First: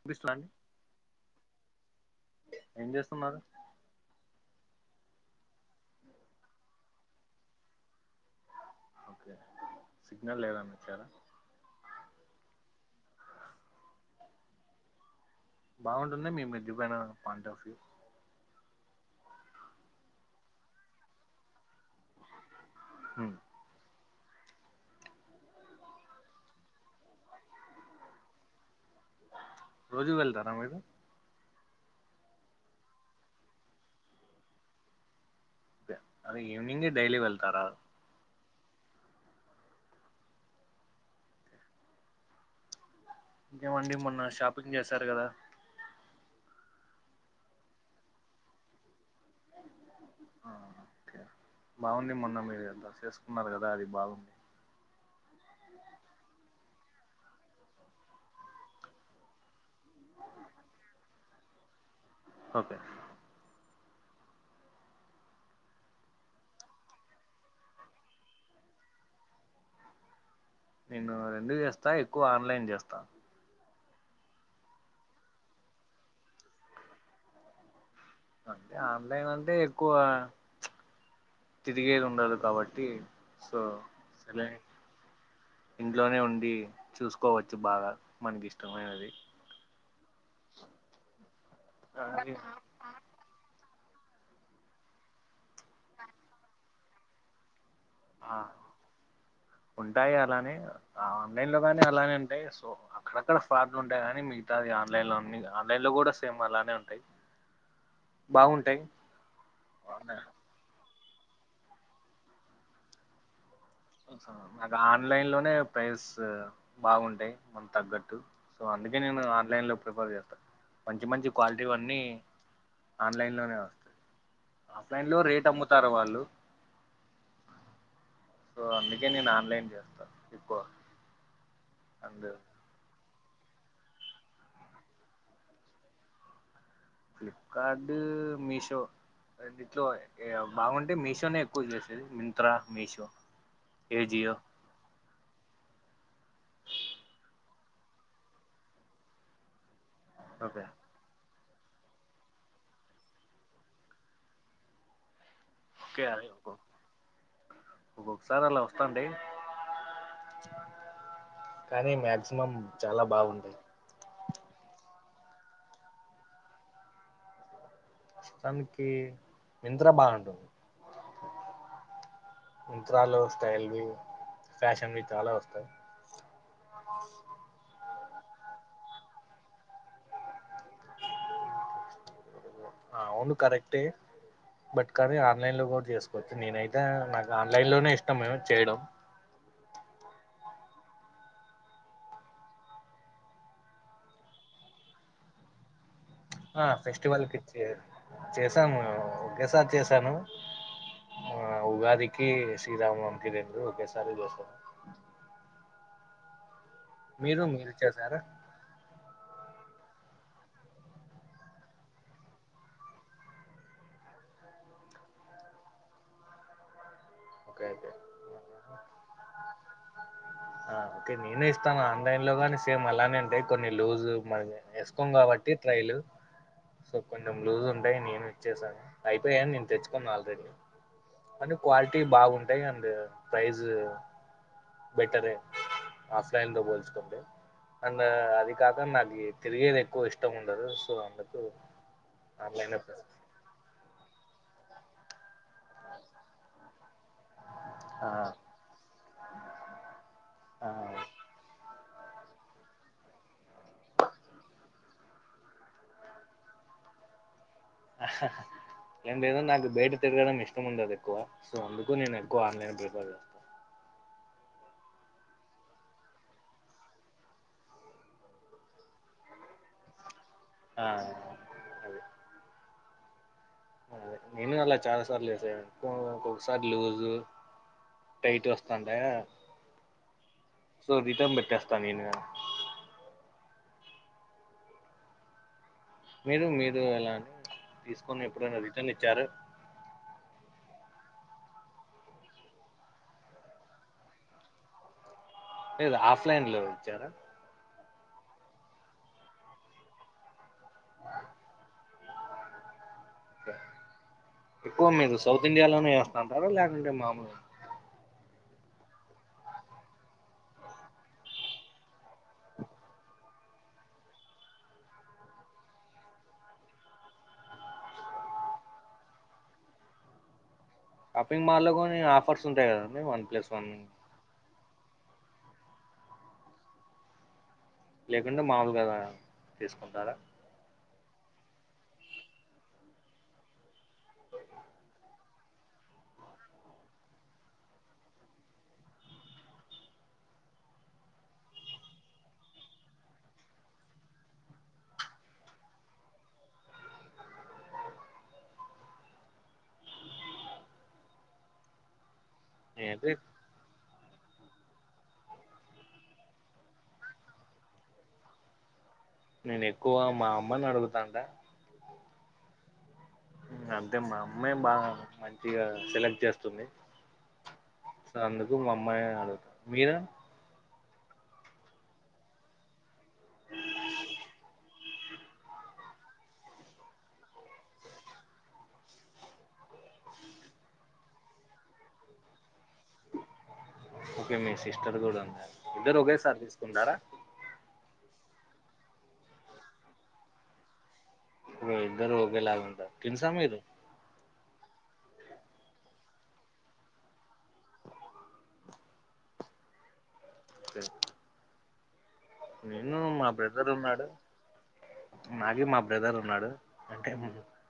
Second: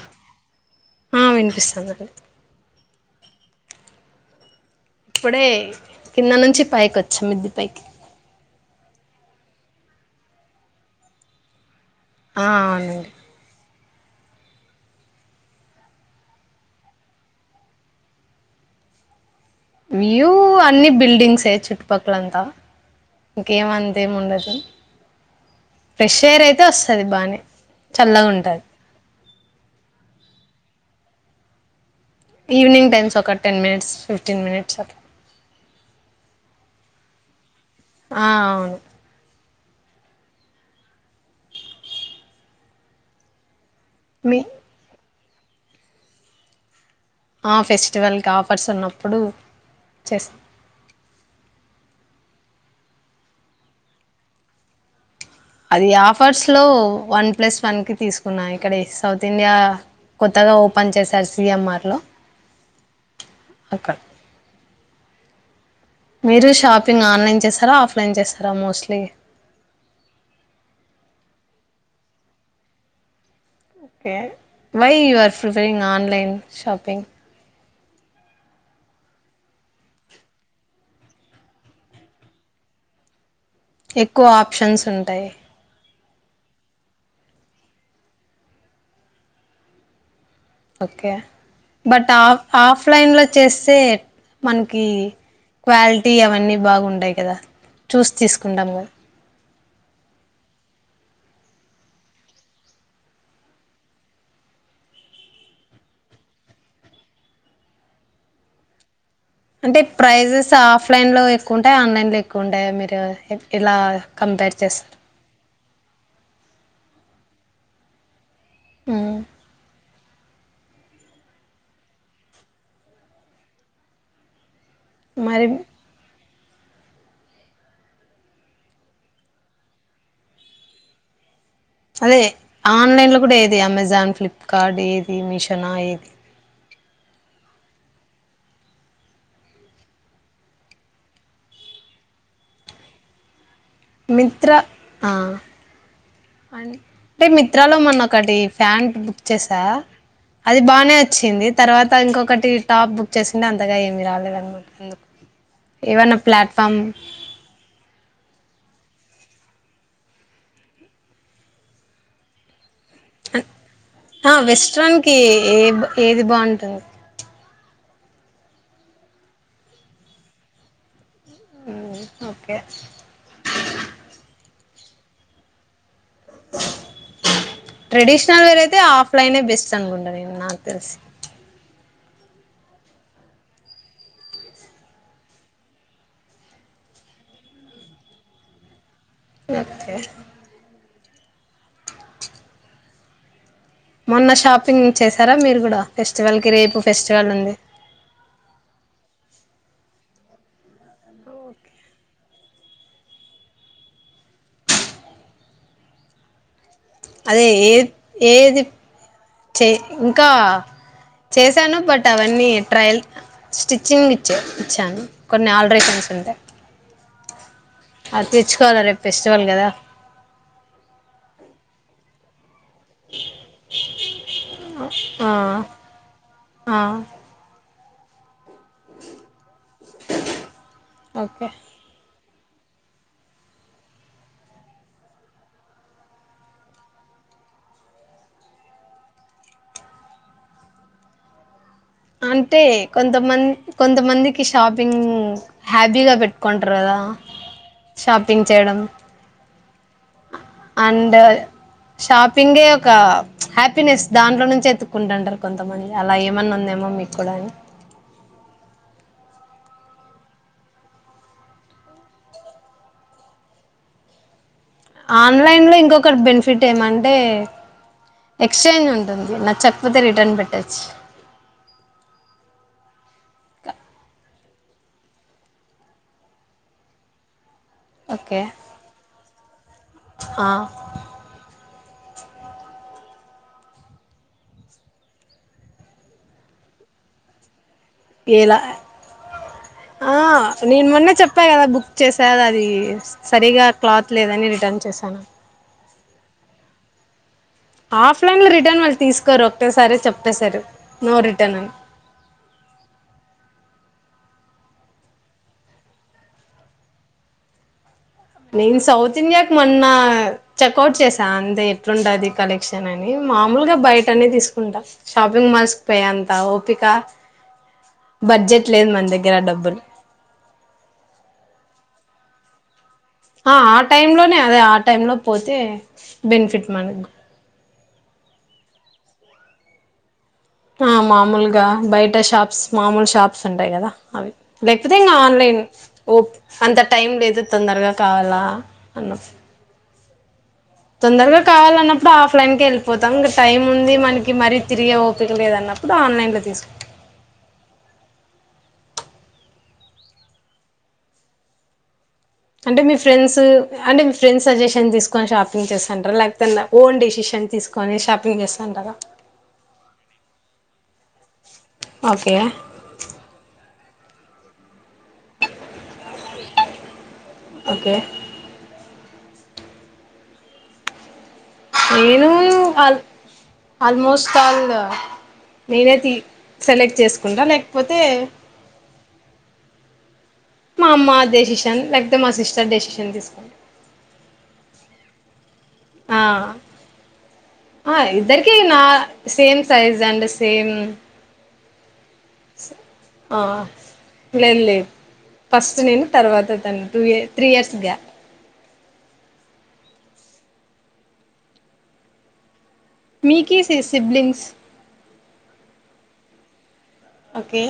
వినిపిస్తలన్డి ఆ వినిపిస్తుందండి ఏం చేస్త్ స్తున్నారు ఇప్పుడే కింద నుంచి పైక వచ్చా మిద్ది పైకి ఓకే సిగ్నల్ లేదని వచ్చారా ఆ అవునండి బావుంటాది మీ మిద్ది పైన పాయింట్ ఆఫ్ వ్యూ వ్యూ అన్ని బిల్డింగ్సే చుట్టు పక్కలంతా హ్మ్. ఇంకేవంత్ ఏముండదు ఫ్రెష్ ఎయిర్ అయితే వస్తుంది బానే చల్లగా ఉంటుంది. రోజు వెళ్తారా మీరు ఈవినింగ్ టైమ్స్ ఒక టెన్ మినిట్స్ ఫిఫ్టీన్ మినిట్స్ అట్ల అదే ఈవెనింగ్ డైలీ వెళ్తారా ఆ అవును ఇంకేమండి మొన్న మీ షాపింగ్ చేశారు కదా ఆ ఫెస్టివల్ కి ఆఫర్స్ ఉన్నామ్ అప్పుడు చెస్ ఆ, ఓకే బాగుంది మొన్న మీరు డ్రెస్ ఏసుకున్నారు కదా అది బాగుంది అది ఆఫర్స్లో వన్ ప్లస్ వన్కి తీసుకున్నాను ఇక్కడ సౌత్ ఇండియా కొత్తగా ఓపెన్ చేశారు సిఎంఆర్లో ఓకె అక్కడ మీరు షాపింగ్ ఆన్లైన్ చేస్తారా ఆఫ్లన్ చేస్తారా మోస్ట్లీ నేను రెండు చేస్తా ఎక్కువ ఆన్లన్ చేస్తా okay why you are preferring online shopping అంటే ఆన్లన్ అంటే ఎక్కువ తిరిగేది ఉండదు కాబట్టి సో ఎక్కువ ఆప్షన్స్ ఉంటాయి ఇంట్లోనె ఉండి చూసుకోవచ్చు బాగా మనకి ఇష్టమైనది ఓకె బట్ ఆఫ్ ఆఫ్లైన్ లో చేస్తే మనకి క్వాలిటీ అవన్నీ బాగుంటాయి కదా చూసి ఆ తీసుకుంటాము గా ఉంటాయి అలానే ఆన్లైన్ లొ గాని అలానే ఉంటాయి సో అక్కడక్కడ ఫ్రాడ్లు ఉంటాయి కానీ మిగతావి అన్ని ఆన్లైన్ లొ అన్ని ఆన్లైన్ లొ కూడా సేమ్ అలానె ఉంటాయి బాగుంటాయి అంటే ప్రైజెస్ ఆఫ్ ఆఫలైన్లో ఎక్కువ ఉంటాయ ఆన్లన్లో ఎక్కువ ఉంటాయ మీరు ఇలా కంపేర్ నాకు చేస్తారు ఆన్లైన్ లోనె ప్రైస్ బాగుంట టాయి తగ్గట్టు సో అందుకే మ్మ్. నేను ఆన్లైన్ లో ప్రిఫర్ చేస్తా మంచి మంచి క్వాలిటీవన్నీ ఆన్లైన్లోనె ఆఫ్లైన్ లో మరి రేట్ అమ్ముతారు వాళ్ళు సో అందుకె నేను ఆన్లైన్ చేస్త ఎక్కువ అదే అండ్ ఆన్లైన్ లొ ఇప్పుడేది అమెజాన్ ఫ్లిప్ కార్ట్ ఏది మీషో నా ఏది ఫ్లిప్కార్డు మీషో రెండిట్లో బాగుంటే మీషోనే ఎక్కువ చూసేది మింత్రా మీషో ఏజియో మిత్రా ఆ అం టే మిత్రాలో మొన్నోకటి ఫ్యాంట్ బుక్ చేసా అది ఓకే బానే వచ్చింది తర్వాత ఇంకొకటి టాప్ బుక్ చేసిండె అంతగా ఏమి రాలేదనమాట అందుకు ఓకే ఏవన్న అదే ప్లాట్ఫామ్ ప్పండి కానీ మ్యాక్సిమం హ హా వెస్ట్రన్ కి ఏ ఏది బావుంటుంది ష్ట్రన్ కి మింత్రా బావుంటుంది ఓకే మిన్ త్రా లో స్టైల్ వ్యూ ఫ్యాషన్ వి చాలా వస్తాయి ఆ ట్రెడిషనల్ వేర్ అయితే ఆఫ్లైనే బెస్ట్ అనుకుంట నేను నాకు తెలిసి అ అవును కరెక్టే బట్ కానీ ఆన్లైన్ లో కూడా చేసుకోవచ్చు నేనైతే నాకు ఆన్లైన్ లోనే ఇష్టం చేయడం ఓకే మొన్న షాపింగ్ చేసారా మీరు కూడా ఫెస్టివల్ కి ఆ రేపు ఫెస్టివల్ కి ఉంది చే చేసాము కేసారి చేశాను ఆ ఉగాదికి శ్రీరామనవమి కి రెండూ ఒకేసారి చేశాను మీరు అదే మీరు ఏ చేసారా ఏది చే ఇంకా చేశాను బట్ అవన్నీ ట్రయల్ స్టిచ్చింగ్ ఇచ్చే ఇచ్చాను కొన్ని ఆల్ట్రేషన్స్ ఉంటాయి ఓకే ఓకే అది తేచ్చుకోవాలి రేపు ఫెస్టివల్ కదా లోగానే సేమ్ అలానే అంటే కొన్ని లూజ్ మళ్ళిే వేసుకోం ఆ కాబట్టి ట్రైలు ఆ సో కొంచెం లూజ్ ఉన్ టైనిమి చేసా అయిపోయాయని నేను తెచ్చుకున్న ఆల్రెడీ ఓకే అండ్ క్వాలి బాగుంటాయి అండి ప్రైజ్ బెటరే ఆఫ్లైన్ లో పోల్చుకుంటే అండ్ అది కాక నాకి తిరిగేది ఎక్కువ ఇష్టం ఉండదు సో అందుకు అంటే ఆన్లైన్ లో కొంతమం కొంతమందికిష్ షాపింగ్ హ్యాబి గా పెట్టుకుంటరు కదా ఆ షాపింగ్ చేయడం ఆ అండ్ షాపింగే ఒక హ్యాపీనెస్ దాంట్లో నుంచి ఎతుక్కుంటంటారు కొంతమంది అలా ఏమన్నా ఉందేమో మీకు కూడా అని హ హా ఎం లేదండి నాకు బయట తిరగడం ఇష్టం ఉండదు ఎక్కువ సో అందుకు నేను ఎక్కువ ఆన్లైన్ ప్రిఫర్ చేస్తా ఆన్లైన్ లో ఇంకొకటి బెనిఫిట్ ఏమంటే ఎక్స్చేంజ్ ఉంటుంది నచ్చకపోతే రిటర్న్ పెట్ట ఆ అదే నేను అలా చాలా సార్లు చేసాను కొ ఒక్కొక్కసారి సారి లూజు ఓకే టైట్ వస్తాంట ఆ సో రీటన్ పెట్టేస్తా తనిన మీరు మీరు ఎలాని తీసుకొని ఎలా ఎప్పుడైనా రిటర్న్ ఇచ్చార ఆ నేను మొన్న చెప్పా కదా బుక్ చేసా అ అది సరిగా క్లాత్ లేదని రిటర్న్ చేశాను లేదు ఆఫ్లైన్ లో ఇచ్చారా ఆఫ్ లైన్ లో రిటర్న్ వాళ్ళు తీసుకోరు ఒకటె సారి చెప్పసారు నో రిటర్న్ అని ఎక్కువ మీరు సౌత్ ఇండియాలోనే వస్తాంటారా లేకుంటే మామూలుగా నేను సౌత్ ఇండియాకి మొన్న చెక్ఔట్ చేసా అంతే ఎట్లుంటది కలెక్షన్ అని మామూలుగా బయటనే తీసుకుంటా షాపింగ్ మాల్స్ పోయేంత ఓపిక బడ్జెట్ లేదు మన దగ్గర డబ్బులు షాపింగ్ మాల్లో కొని ఆఫర్స్ ఉంటాయి కదా ఆ ఆటైమ్ లోనే అదే ఆ టైమ్ లో పోతే బెనిఫిట్ మనగు లేకుండా మామలు గదా తీసుకుంటారా మామూలుగా బయట షాప్స్ మామూలు షాప్స్ ఉంటాయి కదా అవి లేకపోతే ఇంకా ఆన్లైన్ ఓ అంత టైం లేదు తొందరగా కావాలా అన్నప్పుడ్ తొందరగా కావాలన్నప్పుడు ఆఫ్లైన్ కే వెళ్ళిపోతాం ఇంకా టైం ఉంది మనకి మరీ తిరిగే ఓపిక లేదు అన్నప్పుడు ఆన్లైన్ లో తీసుకు అంటే మీ నేనైతే ఫ్రెండ్సు అంటే మీ ఫ్రెండ్స్ సజెషన్ తీసుకొని షాపింగ్ చేస్తుంటారా లేకపోతే ఓన్ డెసిషన్ తీసుకొని షాపింగ్ చేస్తాంటారా నేను ఎక్కువ మా అమ్మని అడుగుతాంట ఓకే అన్ అంటే మా అమ్మ బాగా మంచిగా సెలెక్ట్ చేస్తుంది ఓకే సో అందుకు మమ్మయే ఓ మీరు నేను ఆల్ ఆల్మోస్ట్ ఆల్ నేనే తీస్ సెలెక్ట్ చేసుకుంటా లేకపోతే మా అమ్మ డెసీషన్ లేకపోతే మా సిస్ట ఓకే మీ సిస్టర్ కూడా ఉందా. ఇద్దరు ఆ ఒకేసారి తీసుకుంటారా ఆ ఇద్దర్ కీ నా సేమ్ సైజ్ అండ్ సేమ్ ఉం ఇద్దరు ఒకేలగుంటారు ట్విన్సా ఆ మీరు లేదు లేదు ఫస్ట్ నేను తర్వాత తను టూ ఇయ త్రీ ఇయర్స్ గ్యాప్ [unintelligible] నేను మా మీకి బ్రదర్ సి ఉన్నాడు సిబ్లింగ్స్ నాగిమా బ్రదర్ ఉన్నాడు. అంటేమ్ ఓకే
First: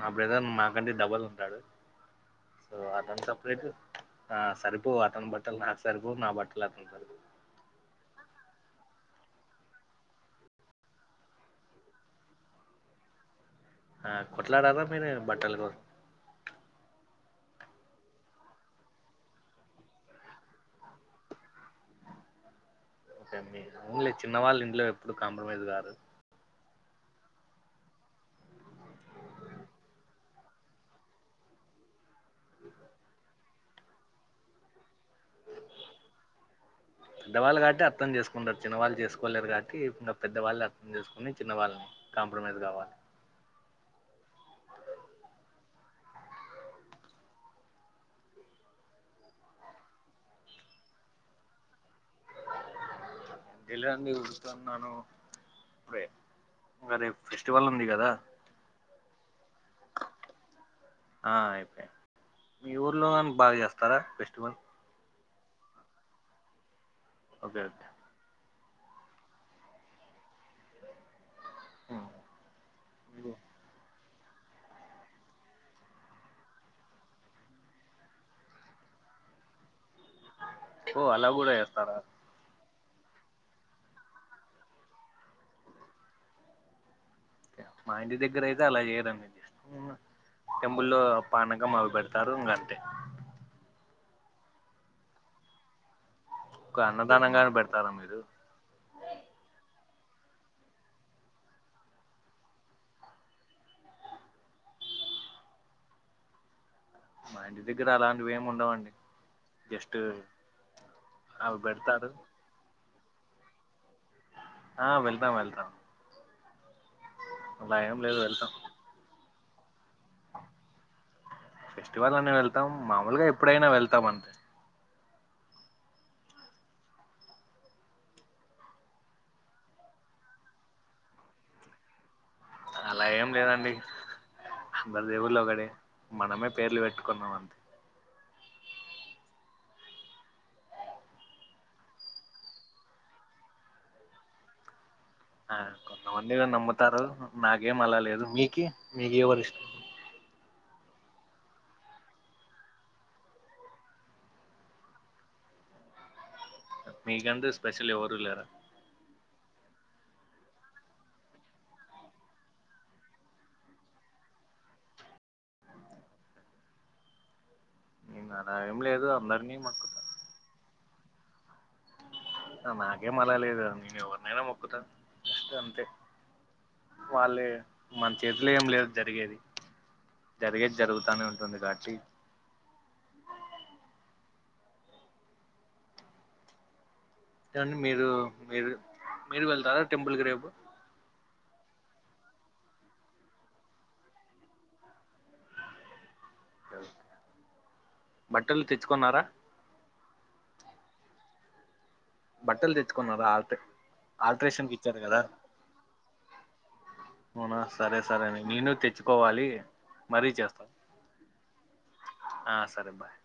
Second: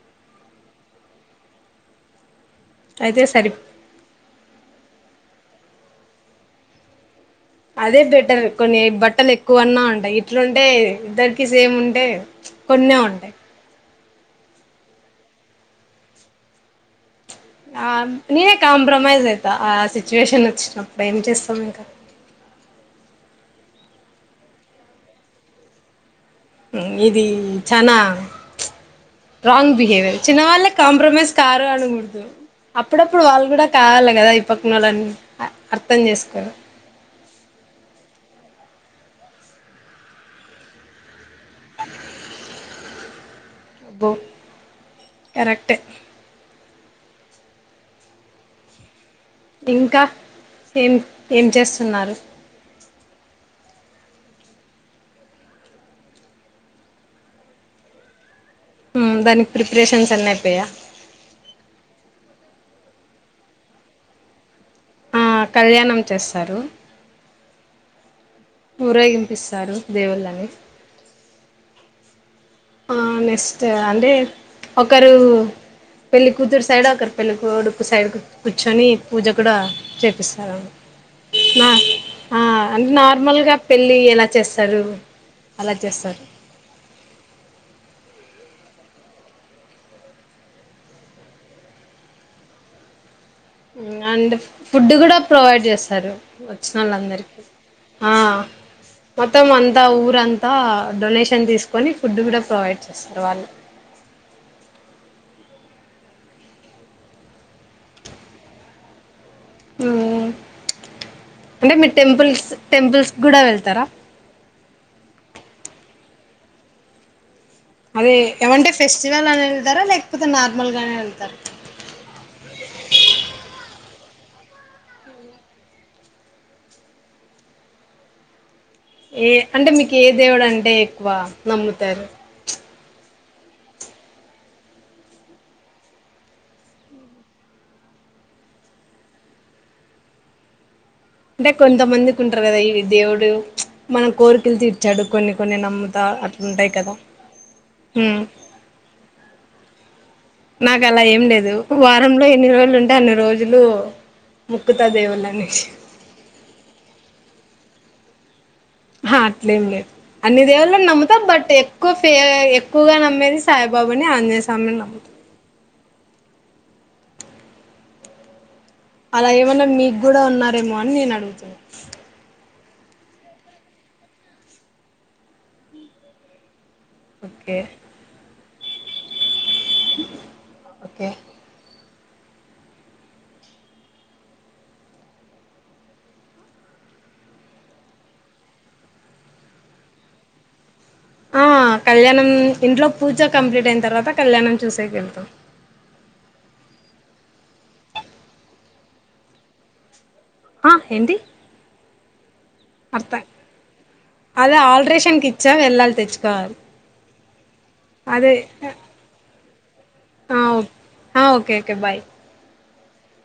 మా బ్రదర్ నాకంటే డబ్బల్ ఉంటాడు సో అయితే అదంత సరి ప్లేటు ఆ సరిపోవ్ అతని బట్టలు నాకు సరిపోవ్ నా బట్టలు అతనికి సరిపోవ్ అదే బెటర్ కొన్ని బట్టలు ఎక్కువన్నా ఉంటాయి. ఇట్లుంటే ఇద్దరికి సేమ్ ఉంటే కొన్నే ఉంటాయి. ఆ కొట్లాడాల మీరు బట్టల కోసం ఆ నేనే కాంప్రమైజ్ అయితా ఆ సిచ్యువేషన్ వచ్చినప్పుడు ఏం చేస్తాం ఇంకా ఓకే మీర్ ఓన్లీ చిన్న వాళ్ళు ఇంట్లో ఎప్పుడు కాంప్రమైజ్ కరు ఇది చానా రాంగ్ బిహేవియర్ చిన్న వాళ్ళే కాంప్రమైజ్ కారు అనకూడదు అప్పుడప్పుడు వాళ్ళు కూడా కావాలి కదా ఇప్పుకునాలన్నీ అ అర్తం చేసుకోరు కొందరు చిన్నవాళ్ళు చేసుకోలేరు కాబట్టి ఇంగ పెద్దవాళ్ళే అర్థం చేసుకొని చిన్నవాళ్ళని కాంప్రమైజ్ కావాలి అబ్బో కరెక్టే ఇంకా ఏం ఎమ్ చేస్తున్నారు ఎల్లంది ఉకుతున్నాను ఇప్పుడే ఇంకా రేప్ ఫెస్టివల్ ఉంది కదా హు దానికి ప్రిపరేషన్స్ అన్ని అయిపోయా ఆ అయిపోయి మీ ఊర్లో గని బాగా చేస్తారా ఫెస్టివల్ ఆ కళ్యాణం చేస్తారు ఓకే ఓకే ఊరేగింపిస్తారు దేవుళ్ళని హు ఆ నెస్ట్ అంటే ఒకరు పెళ్ళికూతురు సైడ్ ఒకరు పెళ్లిికడుకు సైడ్ కూర్చొని పూజ కూడా చేపిస్తారు ఓ అలా కూడా నా చేస్తారా ఆ అంటే నార్మల్గా పెళ్ళి ఎలా చేస్తారు అలా చేస్తారు మా ఇంటి దగ్గర అయితే అలా చేయరండి టెంపుల్లో పానాకం అవి పెడతారు ఇంగంతే హు అండ్ ఫుడ్ కూడా ప్రొవైడ్ చేస్తారు ఒక వచ్చినోళ్ళందరికి అన్నదానంగానే పెడతారా అందరికి ఆ మీరు మొత్తం అం అంత ఊరంతా డొనేషన్ తీసుకొని ఫుడ్ కూడా ప్రొవైడ్ చేస్తారు వాళ్ళు మా ఇంటి దగ్గర అలాంటివి ఏమి ఉండవండి హు జస్ట్ అవి అంటే మీరు పెడతారు టెంపుల్స్ టెంపుల్స్ గుడ వెళ్తారా ఆ వెళ్తాం వెళ్తాం అలా ఏం అదే లేదు వెళ్తాం ఏమంటే ఫెస్టివల్ అని వెళ్తారా లేక్ ఫెస్టివల్ అని వెళ్తాం మామూలుగా ఎప్పుడైనా వెళ్తాము అంతే ఏ అంటే మీకు ఏ దేవుడు అంటే ఎక్కువ నమ్ముతారు అలా ఏం లేదండి అందరి దేవుల్లు ఒకటే మనమే పేర్లు పెట్టుకున్నాం అంతే అంటే కొంతమందికి ఉంటారు కదా ఈ దేవుడు మనం కోరికెలు తి ఆ కొంతమందిగా కదా నమ్ముతారు నాకేం అలా ఉమ్ లేదు మీకి మీకు ఎవరు ఇష్టం నాకు అలా ఏం లేదు వారంలో ఎన్ని రోజులు ఉంటే అన్ని రోజులు మొక్కుతా దేవుళ్ళని మీకంటు స్పెషల్లీ ఎవరు లేరా హా అట్లేం లేదు అన్ని దేవుళ్లు నమ్ముతాం బట్ ఎక్కువ ఫే ఎక్కువగా నమ్మేది సాయిబాబని ఆంజనేయస్వామిని నమ్ముతాం నేను అలా ఏం లేదు అలా అందరినీ ఏమన్నా మీకు మొక్కుతా కూడా ఉన్నారేమో అనీ నేను అడుగుతున్న నాగే మలా లేదు నేను ఎవర్ననా ముొకుతా అది అంతే వాళ్ళే ఓకే మంచి చేతులేం లేదు జరిగేది జరిగేది ఓకే జరుగుతానే ఉంటుంది కాట్టి కానీ మీరు మీరు మీరు వెళ్తారా టెంపుల్ కి రేపు ఆ కళ్యాణం ఇంట్లో పూజ కంప్లీట్ అయిన తర్వాత కళ్యాణం చూసేకి వెళ్తాం బట్టలు తెచ్చుకున్నారా ఆ హేన్దీ బట్టలు తెచ్చుకున్నార ఆల్టై అదే ఆల్ట్రేషన్ కు ఇచ్చారు కదా ఆల్ట్రేషన్కి ఇచ్చా వెళ్ళాలి తెచ్చుకోవాలి అవునా సరే సరే అదే నేను తెచ్చుకోవాలి మరీ చేస్తాం ఆ ఓకే ఓకే బాయ్ ఆ సరే బాయ్